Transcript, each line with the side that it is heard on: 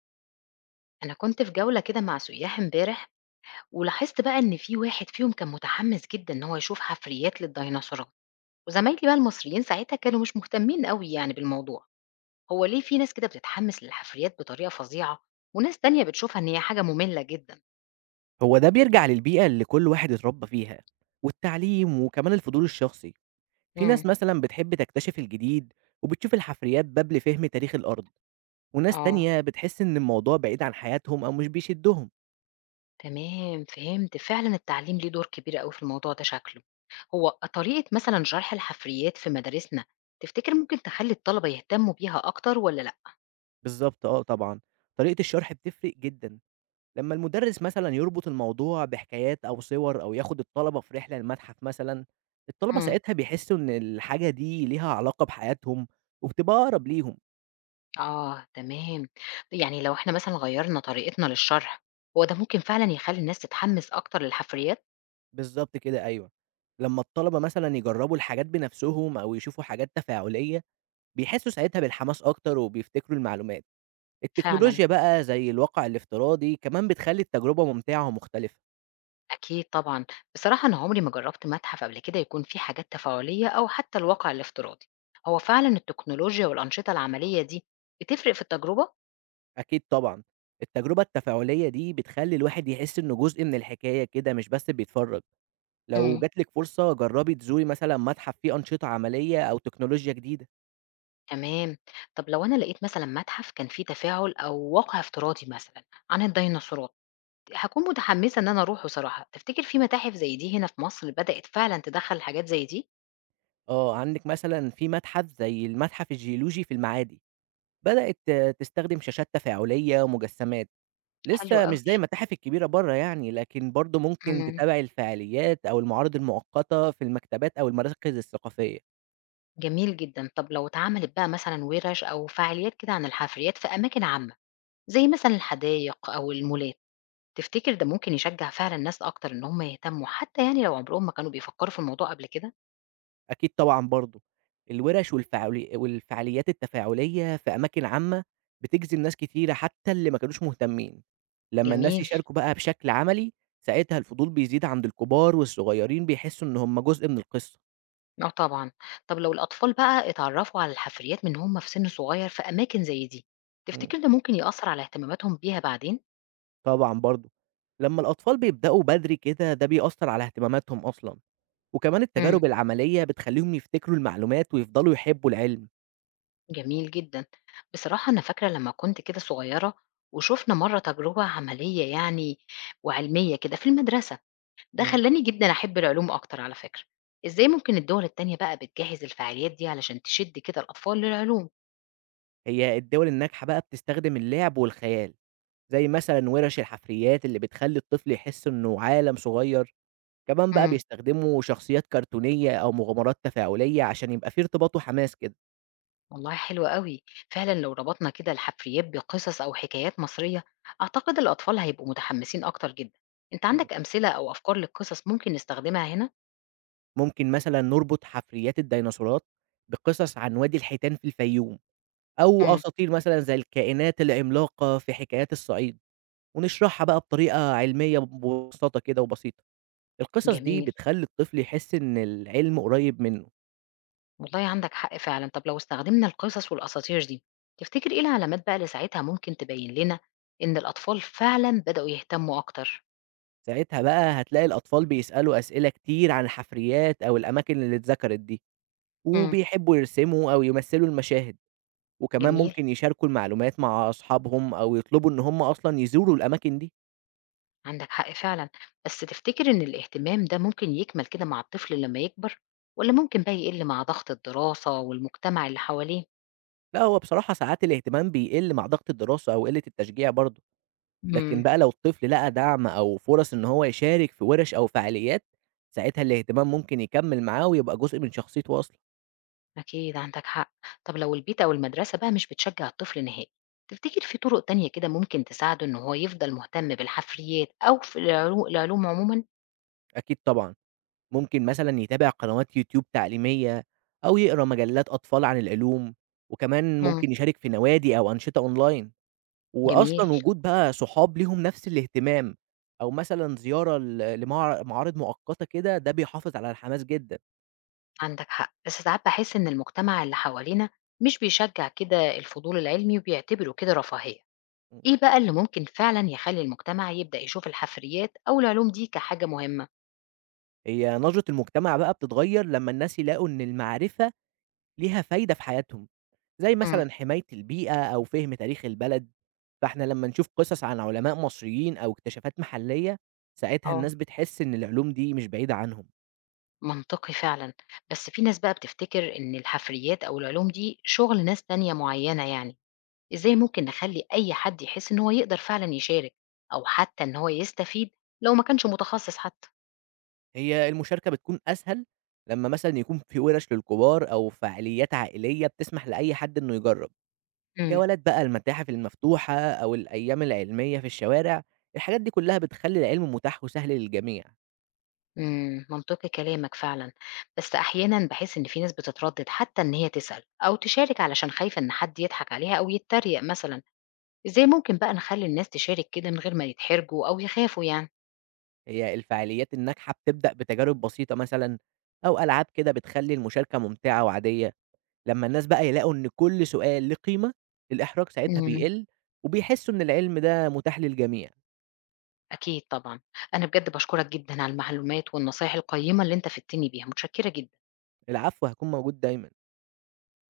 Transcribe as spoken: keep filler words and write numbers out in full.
left: أنا كنت في جولة كده مع سياح امبارح، ولاحظت بقى إن في واحد فيهم كان متحمس جدا إن هو يشوف حفريات للديناصورات، وزمايلي بقى المصريين ساعتها كانوا مش مهتمين قوي يعني بالموضوع. هو ليه في ناس كده بتتحمس للحفريات بطريقة فظيعة، وناس تانية بتشوفها إن هي حاجة مملة جدا؟
right: هو ده بيرجع للبيئة اللي كل واحد اتربى فيها، والتعليم وكمان الفضول الشخصي. في ناس
left: امم.
right: مثلا بتحب تكتشف الجديد وبتشوف الحفريات باب لفهم تاريخ الأرض، وناس
left: آه.
right: تانية بتحس إن الموضوع بعيد عن حياتهم أو مش بيشدهم.
left: تمام، فهمت فعلا. التعليم ليه دور كبير قوي في الموضوع ده شكله. هو طريقة مثلا شرح الحفريات في مدارسنا، تفتكر ممكن تخلي الطلبة يهتموا بيها أكتر ولا لأ؟
right: بالظبط، اه طبعا. طريقة الشرح بتفرق جدا. لما المدرس مثلا يربط الموضوع بحكايات أو صور أو ياخد الطلبة في رحلة المتحف مثلا، الطلبة
left: امم.
right: ساعتها بيحسوا إن الحاجة دي ليها علاقة بحياتهم وبتبقى أقرب ليهم.
left: آه. تمام. يعني لو إحنا مثلًا غيّرنا طريقتنا للشرح، هو ده ممكن فعلًا يخلّي الناس تتحمّس أكتر للحفريات؟
right: بالضبط كده، أيوه. لمّا الطلبة مثلًا يجرّبوا الحاجات بنفسهم أو يشوفوا حاجات تفاعلية، بيحسّوا ساعتها بالحماس أكتر وبيفتكروا المعلومات.
left: فعلًا.
right: التكنولوجيا بقى زي الواقع الافتراضي كمان بتخلّي التجربة ممتعة ومختلفة.
left: أكيد طبعًا. بصراحة أنا عمري ما جرّبت متحف قبل كده يكون فيه حاجات تفاعلية أو حتى الواقع الافتراضي. هو فعلًا التكنولوجيا والأنشطة العملية دي بتفرق في التجربة؟
right: أكيد طبعًا، التجربة التفاعلية دي بتخلّي الواحد يحس إنه جزء من الحكاية كده، مش بس بيتفرّج. لو
left: إمم.
right: جات لِك فرصة جرّبي تزوري مثلًا متحف فيه أنشطة عملية أو تكنولوجيا جديدة.
left: تمام. طب لو أنا لقيت مثلًا متحف كان فيه تفاعل أو واقع افتراضي مثلًا عن الديناصورات، هاكون متحمّسة إن أنا أروحه صراحة. تفتكر في متاحف زي دي هنا في مصر بدأت فعلًا تدخّل حاجات زي دي؟
right: آه، عندِك مثلًا في متحف زي المتحف الجيولوجي في المعادي. بدأت آه، تستخدم شاشات تفاعلية ومجسّمات،
left: حلو
right: لسه مش
left: أوي.
right: زي المتاحف الكبيرة برّه يعني، لكن برضه ممكن
left: إمم،
right: تتابع الفعاليات أو المعارض المؤقتة في المكتبات أو المراكز الثقافية.
left: جميل جدًا. طب لو اتعملت بقى مثلًا وِرش أو فعاليات كده عن الحفريات في أماكن عامة، زي مثلًا الحدايق أو المولات، تفتكر ده ممكن يشجع فعلًا ناس أكتر إن هم يهتموا حتى يعني لو عمرهم ما كانوا بيفكروا في الموضوع قبل كده؟
right: أكيد طبعًا برضه. الورش والفعالي والفعاليات التفاعلية في أماكن عامة بتجذب ناس كتيرة حتى اللي ما كانوش مهتمين، لمّا الناس
left: جميل.
right: يشاركوا بقى بشكل عملي، ساعتها الفضول بيزيد عند الكبار والصغيرين بيحسّوا إن هم جزء من القصة.
left: آه طبعًا. طب لو الأطفال بقى اتعرفوا على الحفريات من هم في سن صغير في أماكن زي دي،
right: إمم.
left: تفتكر ده ممكن يأثر على اهتماماتهم بيها بعدين؟
right: طبعًا برضه. لمّا الأطفال بيبدأوا بدري كده، ده بيأثّر على اهتماماتهم أصلًا، وكمان
left: إمم.
right: التجارب العملية بتخلّيهم يفتكروا المعلومات ويفضلوا يحبّوا العلم.
left: جميل جدًا. بصراحة أنا فاكرة لمّا كنت كده صغيرة وشُفنا مرّة تجربة عملية يعني وعلمية كده في المدرسة، ده
right: إمم.
left: خلّاني جدًا أحب العلوم أكتر على فكرة. إزاي ممكن الدول التانية بقى بتجهّز الفعاليات دي علشان تشِد كده الأطفال للعلوم؟
right: هي الدول الناجحة بقى بتستخدم اللعب والخيال، زي مثلًا وِرَش الحفريات اللي بتخلّي الطفل يحس إنه عالم صغير، كمان بقى
left: إمم،
right: بيستخدموا شخصيات كرتونية أو مغامرات تفاعلية عشان يبقى في ارتباط وحماس كده.
left: والله حلو أوي. فعلًا لو ربطنا كده الحفريات بقصص أو حكايات مصرية، أعتقد الأطفال هيبقوا متحمسين أكتر جدًا. أنت
right: إمم.
left: عندك أمثلة أو أفكار لقصص ممكن نستخدمها هنا؟
right: ممكن مثلًا نربط حفريات الديناصورات بقصص عن وادي الحيتان في الفيوم، أو
left: إمم،
right: أساطير مثلًا زي الكائنات العملاقة في حكايات الصعيد، ونشرحها بقى بطريقة علمية ببساطة كده وبسيطة. القصص دي
left: جميل.
right: بتخلّي الطفل يحس إن العلم قريب منه.
left: والله عندك حق فعلا. طب لو استخدمنا القصص والأساطير دي، تفتكر إيه العلامات بقى اللي ساعتها ممكن تبين لنا إن الأطفال فعلا بدأوا يهتموا أكتر؟
right: ساعتها بقى هتلاقي الأطفال بيسألوا أسئلة كتير عن الحفريات أو الأماكن اللي اتذكرت دي،
left: امم.
right: وبيحبوا يرسموا أو يمثلوا المشاهد، وكمان
left: جميل.
right: ممكن يشاركوا المعلومات مع أصحابهم أو يطلبوا إن هم أصلًا يزوروا الأماكن دي.
left: عندك حق فعلا. بس تفتكر إن الاهتمام ده ممكن يكمل كده مع الطفل لما يكبر، ولا ممكن بقى يقل مع ضغط الدراسة والمجتمع اللي حواليه؟
right: لأ، هو بصراحة ساعات الاهتمام بيقل مع ضغط الدراسة أو قلة التشجيع برضه.
left: امم.
right: لكن بقى لو الطفل لقى دعم أو فرص إن هو يشارك في ورش أو فعاليات، ساعتها الاهتمام ممكن يكمل معاه ويبقى جزء من شخصيته أصلًا.
left: أكيد عندك حق. طب لو البيت أو المدرسة بقى مش بتشجع الطفل نهائي، تفتكر في طرق تانية كده ممكن تساعده إن هو يفضل مهتم بالحفريات أو في العلو- العلوم عموما؟
right: أكيد طبعًا، ممكن مثلًا يتابع قنوات يوتيوب تعليمية أو يقرا مجلات أطفال عن العلوم، وكمان
left: مم.
right: ممكن يشارك في نوادي أو أنشطة أونلاين.
left: جميل.
right: وأصلًا وجود بقى صحاب ليهم نفس الاهتمام أو مثلًا زيارة ل لمع معارض مؤقتة كده، ده بيحافظ على الحماس جدًا.
left: عندك حق، بس ساعات باحس إن المجتمع اللي حوالينا مش بيشجّع كده الفضول العلمي وبيعتبره كده رفاهية.
right: إمم،
left: إيه بقى اللي ممكن فعلًا يخلّي المجتمع يبدأ يشوف الحفريات أو العلوم دي كحاجة مهمة؟
right: هي نظرة المجتمع بقى بتتغير لمّا الناس يلاقوا إن المعرفة ليها فايدة في حياتهم، زي
left: إمم.
right: مثلًا حماية البيئة أو فهم تاريخ البلد. فإحنا لمّا نشوف قصص عن علماء مصريين أو اكتشافات محلية، ساعتها
left: آه،
right: الناس بتحس إن العلوم دي مش بعيدة عنهم.
left: منطقي فعلًا. بس في ناس بقى بتفتكر إن الحفريات أو العلوم دي شغل ناس تانية معيّنة يعني، إزاي ممكن نخلّي أي حد يحس إن هو يقدر فعلًا يشارك أو حتى إن هو يستفيد لو ما كانش متخصص حتى؟
right: هي المشاركة بتكون أسهل لمّا مثلًا يكون في ورش للكبار أو فعاليات عائلية بتسمح لأي حد إنه يجرب،
left: إمم.
right: جولات بقى المتاحف المفتوحة أو الأيام العلمية في الشوارع، الحاجات دي كلها بتخلّي العلم متاح وسهل للجميع.
left: إمم، منطقي كلامك فعلًا. بس أحيانًا باحس إن في ناس بتتردد حتى إن هي تسأل أو تشارك علشان خايفة إن حد يضحك عليها أو يتريق مثلًا، إزاي ممكن بقى نخلّي الناس تشارك كده من غير ما يتحرجوا أو يخافوا يعني؟
right: هي الفعاليات الناجحة بتبدأ بتجارب بسيطة مثلًا أو ألعاب كده بتخلّي المشاركة ممتعة وعادية، لمّا الناس بقى يلاقوا إن كل سؤال ليه قيمة، الإحراج ساعتها
left: إمم.
right: بيقل وبيحسّوا إن العلم ده متاح للجميع.
left: أكيد طبعًا. أنا بجد باشكرك جدًا على المعلومات والنصايح القيّمة اللي أنت فدتني بيها، متشكرة جدًا.
right: العفو، هيكون موجود دايمًا.